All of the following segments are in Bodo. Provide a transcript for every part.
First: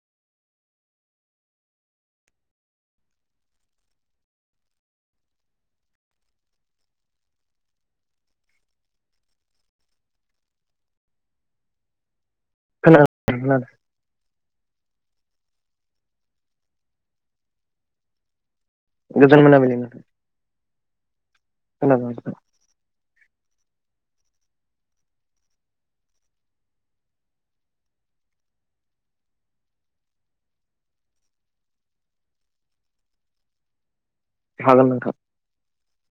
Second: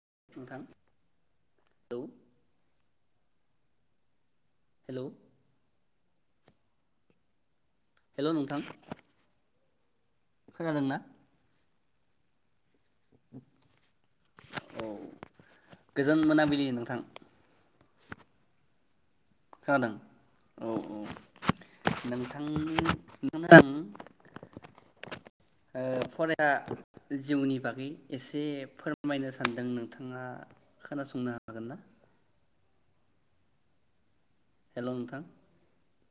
[inaudible] हेलौ हेलौ नोंथां। खोनादोंना? खोनादों खोनादों। औ गोजोन मोनाबिलि नोंथां। गोजोन मोनाबिलि नोंथां खेनादों औ औ खोनादों नोंथां नोंथांनि आं ओ फराया जिउनि बागै एसे फोरमायनो सानदों, नोंथाङा खोनासंनो हागोन ना? हेल नोंथां।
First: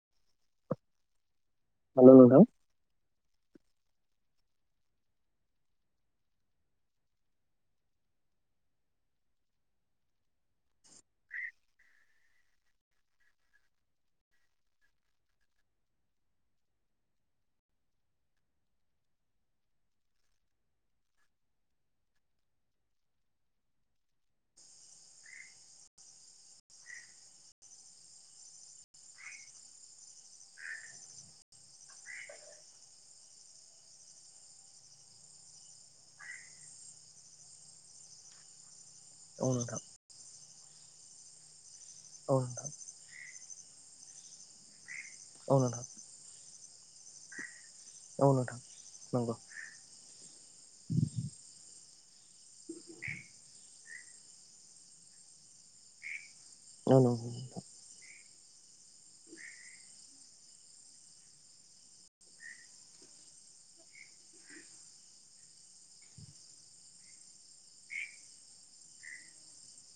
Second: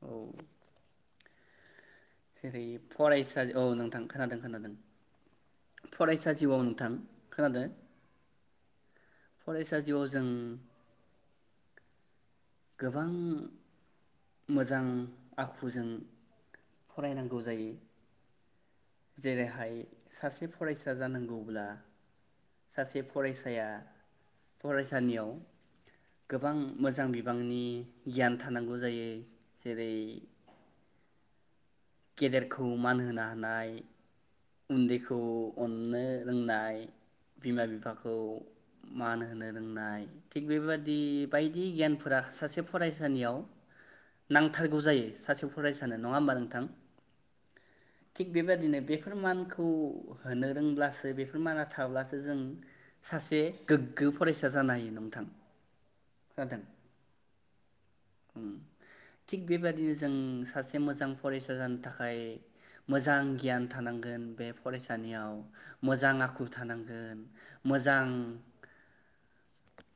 औ। हेलौ नोंथां। जेरै फरायसा औ नोंथां खोनादों खोनादों फरायसा जिउआव नोंथां खोनादो फरायसा जिउआव जों गोबां मोजां आखुजों फरायनांगौ जायो जेरैहाय सासे फरायसा जानांगौब्ला सासे फरायसाया फरायसानियाव गोबां मोजां बिबांनि गियान थानांगौ जायो जेरै गेदेरखौ मान होनो हानाय उन्दैखौ अननो रोंनाय बिमा बिफाखौ मान औ होनो नोंथां रोंनाय थिग बेबादि बायदि बायदि गियानफोरा औ सासे फरायसानियाव नांथारगौ जायो। सासे नोंथां फरायसानो नङा होमबा नोंथां? औ नोंथां औ थिग नोंथां बेबादिनो बेफोर नंगौ मानखौ होनो रोंब्लासो बेफोर माना थाब्लासो जों सासे गोग्गो फरायसा जानो हायो नोंथां खो औ नोंगौ [inaudible] थिग बेबादिनो जों सासे मोजां फरेस्ट जानो थाखाय मोजां गियान थानांगोन बे फरायसानियाव मोजां आखु थानांगोन मोजां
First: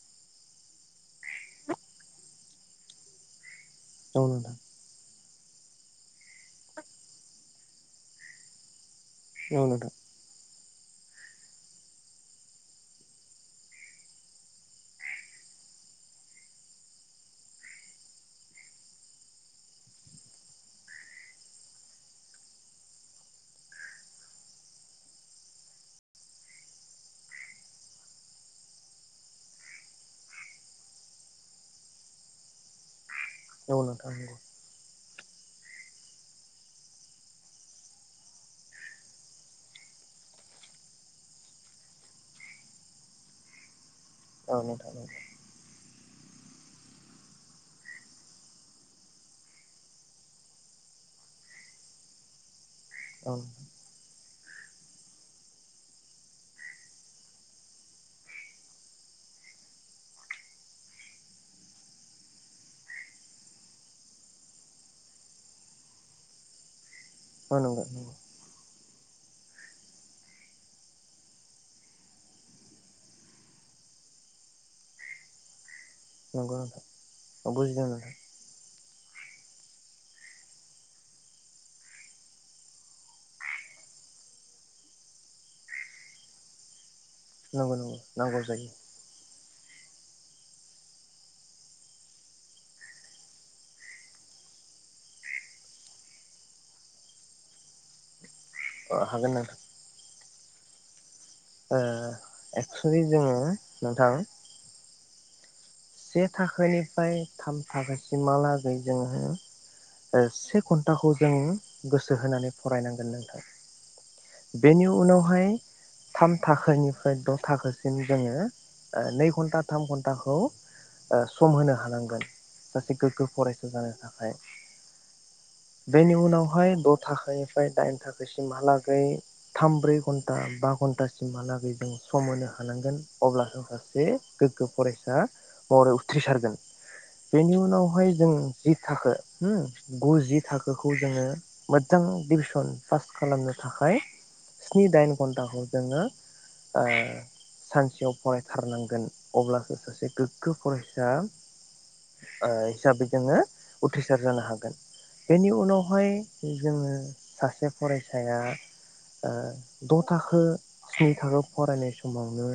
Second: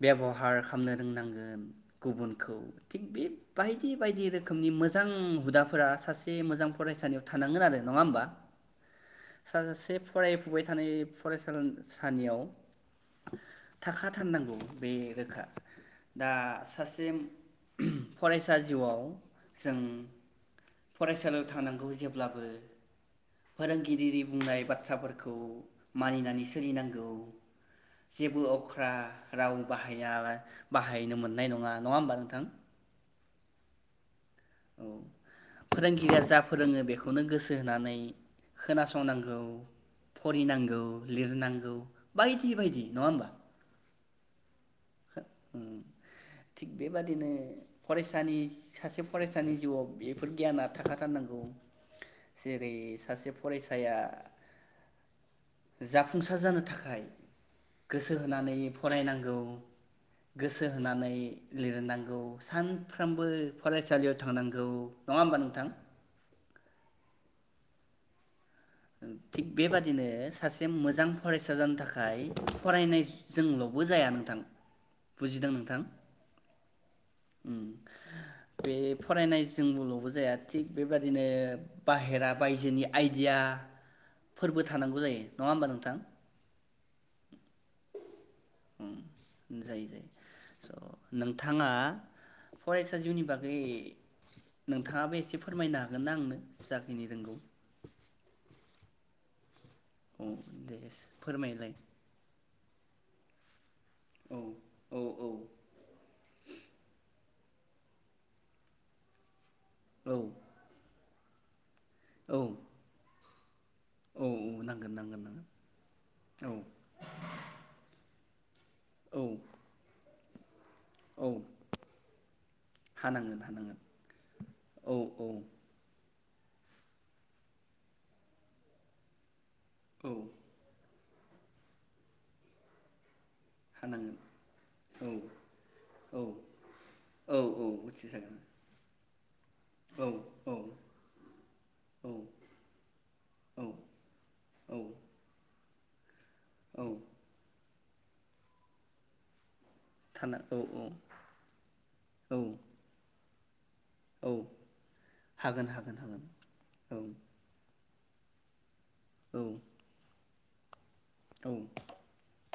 बेबहार खामनो रोंनांगोन गुबुनखौ थिग बे बायदि औ नोंथां औ बायदि नोंथां रोखोमनि मोजां हुदाफोरा सासे सासे मोजां फरायसालियाव थानांगोन आरो, नङा होमबा? नंगौ औ साजासे फराय फुबाय थानाय फरायसा सानियाव थाखा थारनांगौ बे रोखा दा सासे फरायसा जिउआव जों फरायसालियाव थांनांगौ जेब्लाबो फोरोंगिरिरि बुंनाय बाथ्राफोरखौ मानिनानै सोलिनांगौ जेबो अख्रा राव बाहाया बाहायनो मोननाय नङा, नङा होमबा नोंथां? औ नोंथां नंगौ। फोरोंगिरिया जा फोरोङो बेखौनो गोसो होनानै खोनासंनांगौ फरि नांगौ लिरनांगौ बायदि बायदि नङा होमबा? औ नोंथां ओम थिग बेबादिनो फरायसानि सासे फरायसानि जिउआव बेफोर गियाना थाखाथारनांगौ जे बे सासे फरायसाया जाफुंसार जानो थाखाय गोसो होनानै फरायनांगौ गोसो होनानै लिरनांगौ सानफ्रोमबो फरायसालियाव थांनांगौ नङा होमबा नोंथां? औ नंगौ नंगौ थिग बेबादिनो सासे मोजां फरायसा जानो थाखाय फरायनाय जोंल'बो जाया नोंथां बुजिदों नोंथां नगौ नोंथां बुजिदों नोंथां। फरायनायजोंबोल'बो जाया थिग बेबादिनो बाहेरा बायजोनि आइदियाफोरबो थानांगौ जायो नङा होमबा नोंथां? नंगौ नंनौ नांगौ जायो। जायो जायो स' नोंथाङा फरायसा जिउनि बागै नोंथाङाबो एसे फोरमायनो हागोनना आंनो जाखिनि रोंगौ। अ हागोन नोंथां। अ देस ओ ए एकसुलि जोङो। नोंथां। औ औ औ से थाखोनिफ्राय थाम थाखोसिमहालागै जोङो। औ ओ से खनथाखौ जोङो गोसो औ होनानै फरायनांगोन नोंथां औ बेनि नांगोन नांगोन नांगोन उनावहाय थाम औ थाखोनिफ्राय द' थाखोसिम जोङो औ नै घन्टा थाम घन्टाखौ ओ औ सम होनो हानांगोन सासे गोग्गो हानांगोन फरायसा हानांगोन जानो थाखाय। औ औ बेनि उनाव बेहाय द' थाखानिफ्राय दाइन थाखोसिमहालागै। थाम ब्रै औ घन्टा बा घन्टास सिमहालागै जों सम होनो हानांगोन। अब्ला जों सासे हानांगोन गोग्गो औ फरायसा [unintelligible] औ उथ्रिसारगोन औ बेनि औ उनावहाय जों उथ्रिसारगोन जि थाखो होम औ गुजि औ थाखोखौ जोङो मोजां औ डिभिसन पास खालामनो औ थाखाय औ स्नि दाइन घन्टाख खौ जोङो औ ओ सानस थायाव फरायथारनांगोन अब्लासो थाना गोग्गो औ औ फरायसा ओ औ हिसाबै जोङो उथ्रिसार औ जानो हागोन बेनि हागोन हागोन उनावहाय हागोन जोङो औ सासे फरायसाया ओ औ द' थाखो स्नि थाखोआव फरायनाय समावनो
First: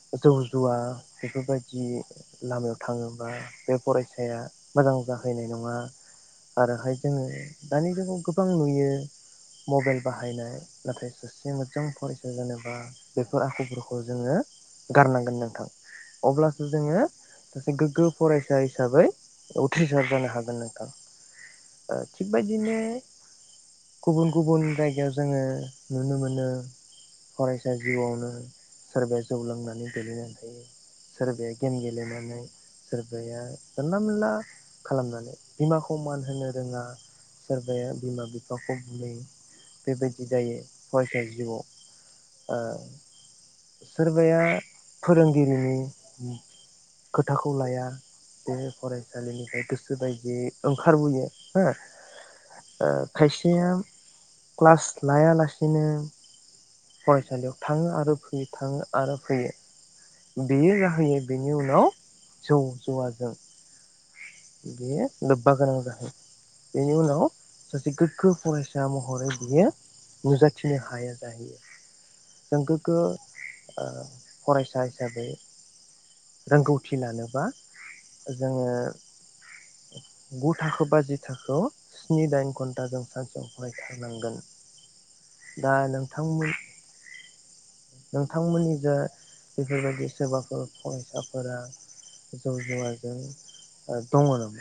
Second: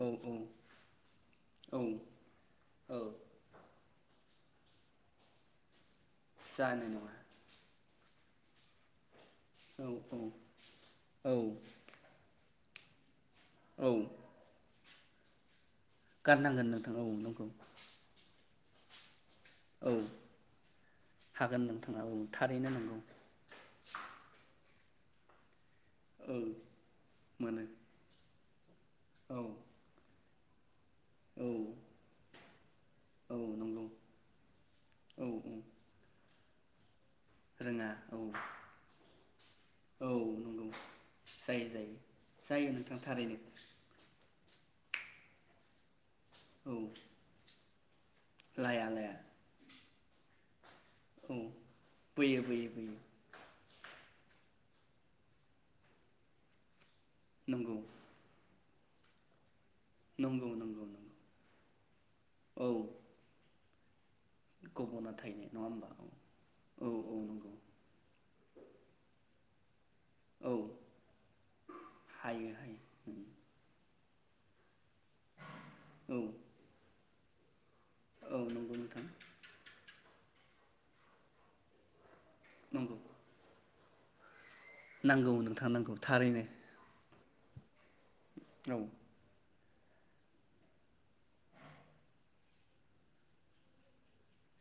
औ जौ जुवा बेफोरबायदि। औ जि लामायाव औ थाङोबा बे फराय साया मोजां जाहैनाय नङा। जानाय आरोहाय नङा जोङो। दानि जुगाव गोबां नुयो। औ मबाइल औ बाहायनाय नाथाय औ सासे मोजां फरायसा जानो, आ बेफोर औ आखुफोरखौ जोङो। गारनांगोन नोंथां, अब्ला गारनांगोन नोंथां जोङो औ नंगौ सासे गोग्गो फराय सा हिसाबै औ उथ्रिसार जानो हागोन नोंथां हागोन नोंथाङा औ थारैनो थिगबायदिनो नंगौ गुबुन गुबुन जाय गिबियाव जोङो, नुनो औ मोनो मोनो फरायसा जिउआवनो सोरबाया जौ औ लांनानै गोलैनानै थायो, औ सोरबाया गेम गेलेनानै औ सोरबाया नंगौ जानला मोनला औ खालामनानै औ बिमाखौ मान होनो, रोङा रोङा सोरबाया औ बिमा बिफाखौ बुलायो औ बेबायदि जायो नंगौ फरायसा जिउआव जायो जायो ओ जायो नोंथां थारैनो सोरबाया, फोरोंगिरिनि औ खोथाखौ लाया, बे लाया लाया फरायसालिनिफ्राय गोस बेबायदि ओंखारबोयो औ हो बोयो बोयो बोयो खायसेया, क्लास लायालासिनो, फरायसालियाव नंगौ थाङो आरो फैयो, थाङो आरो फैयो, नंगौ बियो नंगौ नंगौ जाहोयो बिनि उनाव, जौ औ जौवाजों बेयो गब'ना थायो लोब्बा नङा गोनां होमबा जाहै औ बेनि औ उनाव नंगौ सासे गोग्गो फरायसा महरै बियो, औ नुजाथिनो हाया जाहैयो हायो जों हायो गोग्गो आ फरायसा हि हिसाबै औ रोंगौथि लानो, बा औ जोङो नंगौ नोंथां गु थाखो बा जि थाखोव स्नि दाइ घन्ट नंगौ जों सानसेव फरायो थानांगोन नांगौ नोंथां नांगौ थारैनो नोंथांमोननि औ जो बेफोर बायदि सोरबाफोर फरायसाफोरा जौ-जुवाजों ओ दङ नामा?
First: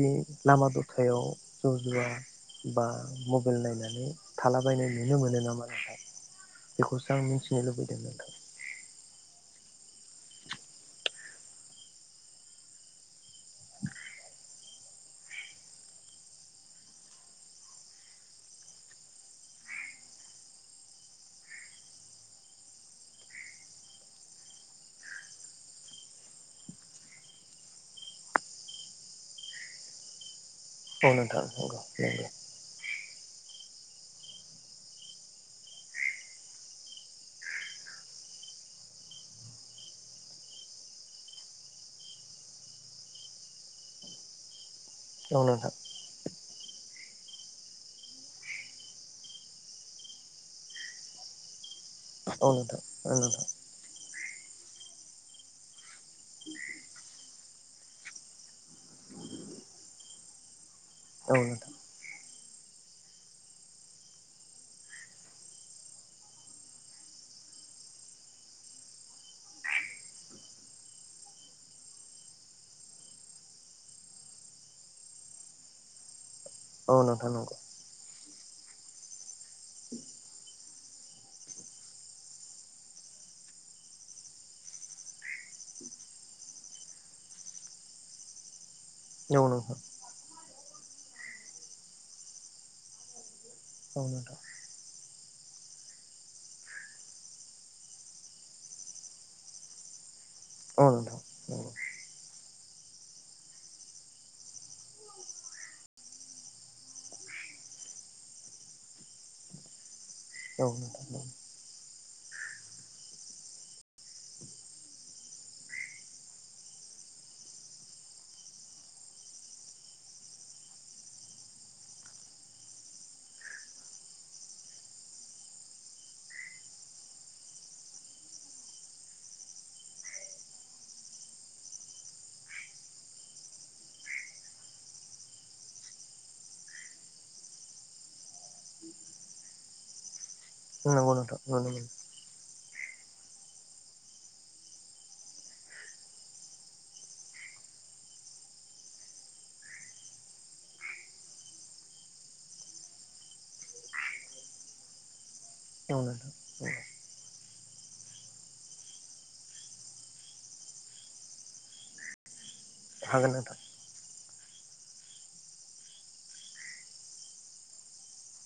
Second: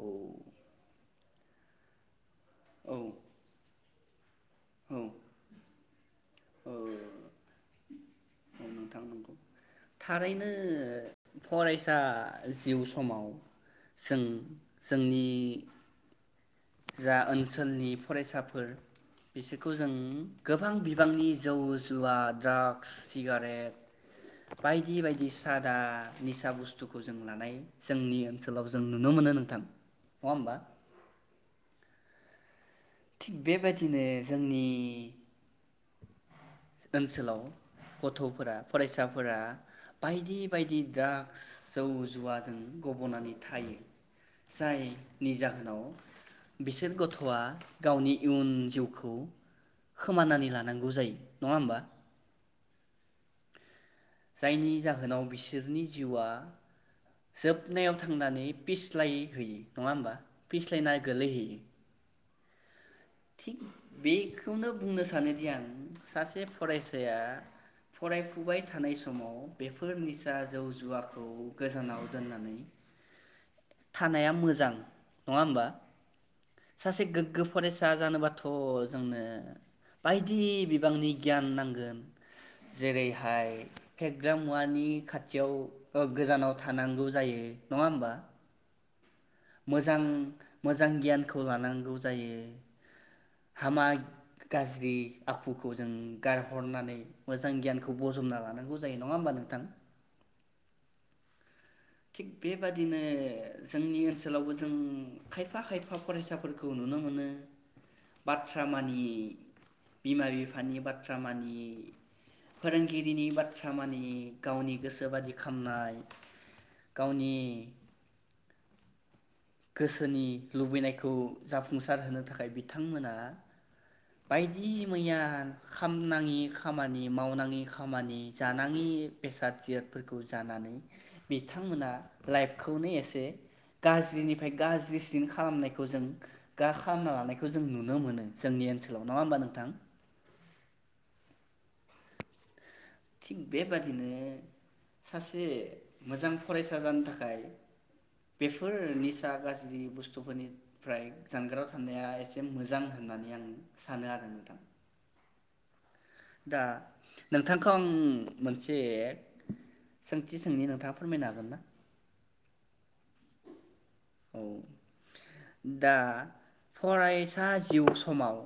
औ लामा दथायाव जौ जुवा बा औ मबाइल नायना बे थालाबायनाय औ नुनो मोनो नामा नोंथां? बेखौसो आं औ मिथिनो लुबैदों नोंथां। नोंथां नंगौ थारैनो फरायसा जिउ समाव जों जोंनि जा ओनसोलनि फरायसाफोर बिसोरखौ जों गोबां बिबांनि जौ जुवा ड्राग्स सिगारेट बायदि-बायदि सादा निसा बुस्थुखौ जों लानाय जोंनि ओनसोलाव जों नुनो मोनो नोंथां नङा होमबा औ नोंथां नंगौ नंगौ थिग बेबायदिनो जोंनि ओनसोलाव गथफोरा फरायसाफोरा बायदि-बायदि द्राग्स जौ जुवाजों गबनानै थायो जाय नि नंगौ जाहोनाव बिसोर गथ थआ गावनि इयुन जिउखौ खोमानानै लानांगौ जायो नङा होमबा? औ नोंथां ओं नोथां जायनि जाहोनाव बिसोरनि जिउआ जोबनायाव थांनानै फिस्लाय हैयो नङा होमबा फिस [unintelligible] ना औ नोंथां औ गोलैहैयो थिग बेखौनो बुंनो सानोदि आं सासे फरायसाया फरायफुबाय थानाय समाव बेफोर निसा जौ-जुवाखौ गोजानाव दोननानै थानाया मोजां नङा होमबा? सासे नोंथां औ नोंथां गोग्गो नंगौ फरायसा जानोबा थ जोंनो बायदि बिबांनि गियान नांगोन जेरैहाय फेग्रा मुवानि खाथियाव ओ गोजानाव थानांगौ जायो नङा होमबा? औ नोंथां औ नोंथां मोजां मोजां गियानखौ लानांगौ जायो हामा गाज्रि आखुखौ जों गारहरनानै मोजां गियानखौ बजबना लानांगौ जायो नङा होमबा नोंथां? औ नोंथां औ थिग बेबादिनो जोंनि ओनसोलावबो जों खायफा खायफा फरायसाफोरखौ नुनो मोनो बाथ्रा मानियि। बिमा औ बिफानि नोंथां बाथ्रा मानियि। फोरोंगिरिनि बाथ्रा मानियि गावनि गोसो बादि खामनाय। गावनि गोसोनि लुबैनायखौ जाफुंसार होनो थाखाय बिथांमोना बायदि मैया खामनाङि खामानि मावनाङि खामानि जानाङि बेसाद जिरादफोरखौ जानानै बिथांमोना लाइफखौनो एसे गाज्रिनि फाय गाज्रिसिन खालामनायखौ जों गा खालामना लानायखौ जों नुनो मोनो जोंनि ओनसोलाव नङा होमबा नोंथां? नोंगौ नोंथां नुनो मोनो। थिग बेबादिनो सासे मोजां फरायसा जानो थाखाय बेफोर निसा गाज्रि बुस्थुफोरनिफ्राय जानगाराव थानाया एसे मोजां होननानै आं सानो आरो नोंथां। औ दा नोंथां। नोंथांखौ आं मोनसे सोंथि सोंनि नोंथाङा फोरमायनो हागोन ना? हागोन नोंथां। औ दा फरायसा जिउ समाव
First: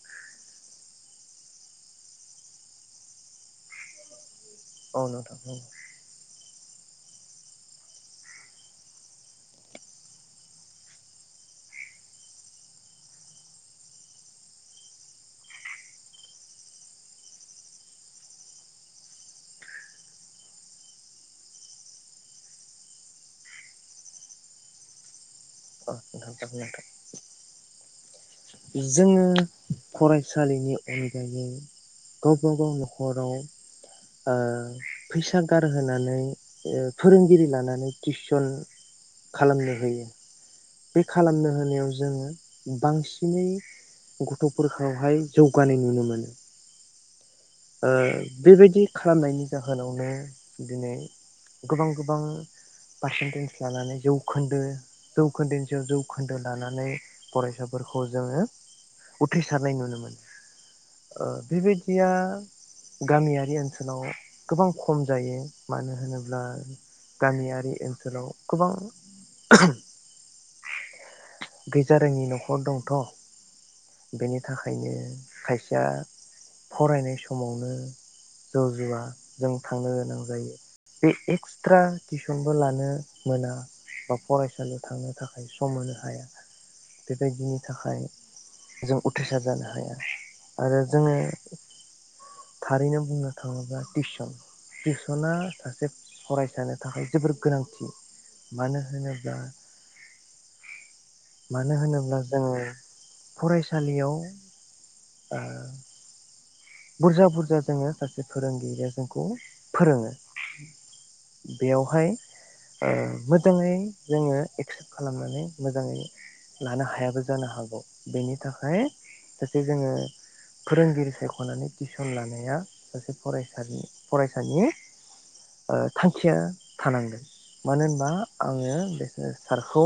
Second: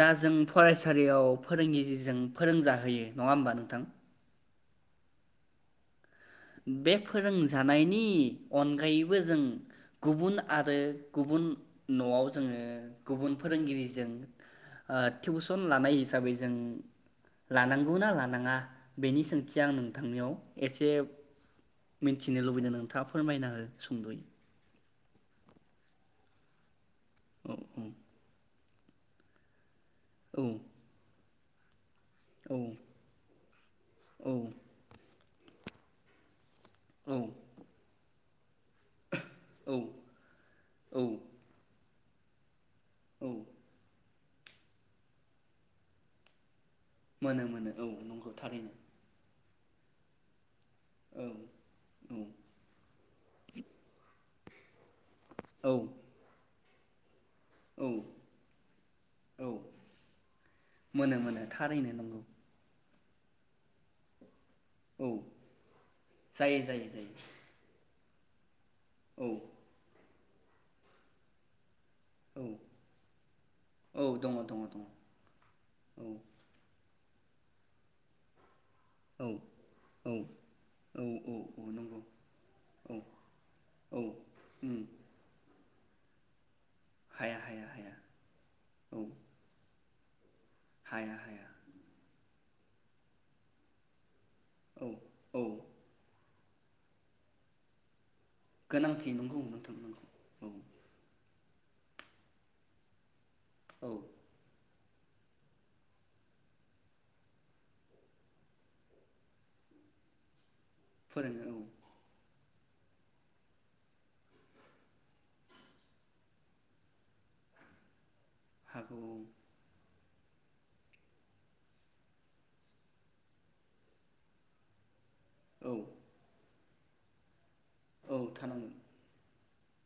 जा जों फरायसालियाव फोरोंगिरिजों फोरोंजाहोयो नङा होमबा नोंथां। अ नोंथां बुं बे फोरोंजानायनि अनगायैबो जों गुबुन आरो गुबुन न'आव जोङो गुबुन फोरोंगिरिजों ओ टिउसन लानाय हिसाबै जों लानांगौना लानाङा बेनि सोंथिया नोंथांनियाव एसे मिथिनो लुबैदों नोंथाङा फोरमायना हो सुंदयै। [unintelligible] नोंथां औ औ जोङो औ फरायसालिनि अनगायै औ गावबागाव ओ नख'राव ओ औ फैसा गार होनानै ओ औ औ फोरोंगिरि लानानै तिस [unintelligible] औ खालामनो होयो औ बे खालामनो होनायाव ज जोङो बांसिन औ दिनै गथ'फोरखौहाय जौगानाय नुनो मोनो। मोनो मोनो औ ओ नंगौ थारैनो बेबायदि खालामनायनि जाहोनावनो दिनै औ गोबां औ गोबां पारसेन्टेज लानानै जौ खन्दो औ जौखोन्दोनि सायाव जौखोन्दो लानानै। नै औ फरायसाफोरखौ जोङो औ उथ्रिसारनाय नुनो मोनो मोनो ओ मोनो थारैनो बेबायदिया नंगौ गामियारि ओनसोलाव गोबां खम औ जायो मानो होनोब्ला जायो जायो जायो गामियारि ओनस ओसोलाव गोबां औ गैजा रोङि औ नखर दंथ औ दङ बेनि दङ दङ थाखायनो खायसेया औ फरायनाय समावनो जौ जुवा औ जों थांनो औ गोनां जायो बे औ औ एक्सट्रा नंगौ टिउसनबो लानो औ मोना औ बा उम फरायसालियाव थांनो थाखायो सु औ मानो हाया हाया बेबायदिनि हाया हाया थाखाय जों औ उथ्रिसार जानो हाया। आरो जोङो हाया हाया थारैनो बुंनो थाङोब्ला टिउसन औ टिउसना औ सासे फरायस सानो थाखाय जोबोर गोनांथि मानो गोनांथि होनोब्ला नंगौ नोंथां नंगौ औ मानो होनोब्ला जोङो औ फरायसालियाव ओ बुरजा बुरजा जोङो सासे फोरोंगिरिया जोंखौ फोरोङो फोरोंनो औ बेयावहाय ओ मोजाङै जोङो एक्सेप्ट खालामनानै मोजाङै लानो हायाबो जानो हागौ बेनि थाखाय हागौ सासे जोङो फोरोंगिरिखौ सायखनानै टिउसन लानाया सासे फरायसानि फरायसानि औ ओ थांखिया थानांगोन मानो होनबा औ थानांगोन आङो बेखो सारखौ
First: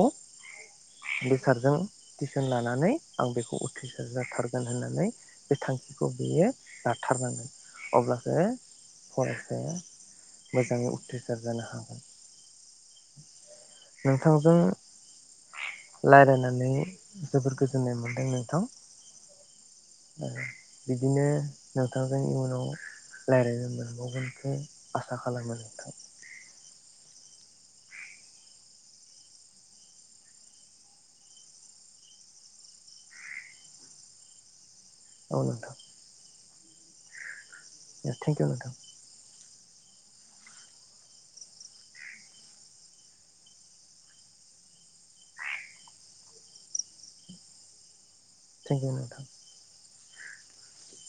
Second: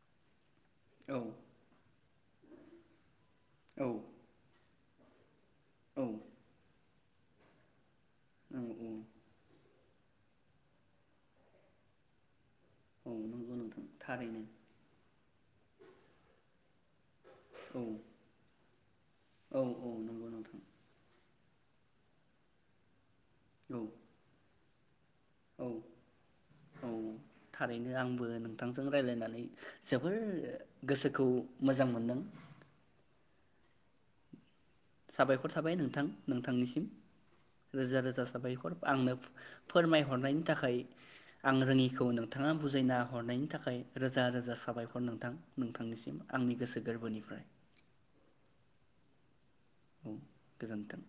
औ बे सारजों टिउसन लानानै आं बेखौ औ उथ्रिसार जाथारगोन होननानै बे औ थांखिखौ [unintelligible] जाथारनांगोन अब्लासो औ औ फरायसाया मोजाङै उथ्रिसार जानो हागोन। औ नंगौ नोंथां थारैनो नोंथांजों रायलायनानै जोबोर औ गोजोननाय मोनदों नोंथां औ औ ओ नंगौ नोंथां बिदिनो नोंथांजों इयुनाव रायलायनो औ मोनबावगोनखो आसा खालामो औ नोंथां औ थारैनो आंबो नोंथांजों रायलायनानै जोबोर गोसोखौ मोजां मोन्दों। साबायखर थाबाय नोंथां नोंथा थांनिसिम रोजा रोजा थेंक इउ साबायखर नोंथां आंनो फोरमायहरनायनि थाखाय आं रोङिखौ नोंथाङा बुजायना हरनायनि थाखाय रोजा रोजा साबायखर नोंथां नोंथांनिसिम आंनि गोसो गोर्बोनिफ्राय। थेंक इउ नोंथां। औ गोजोन्थों।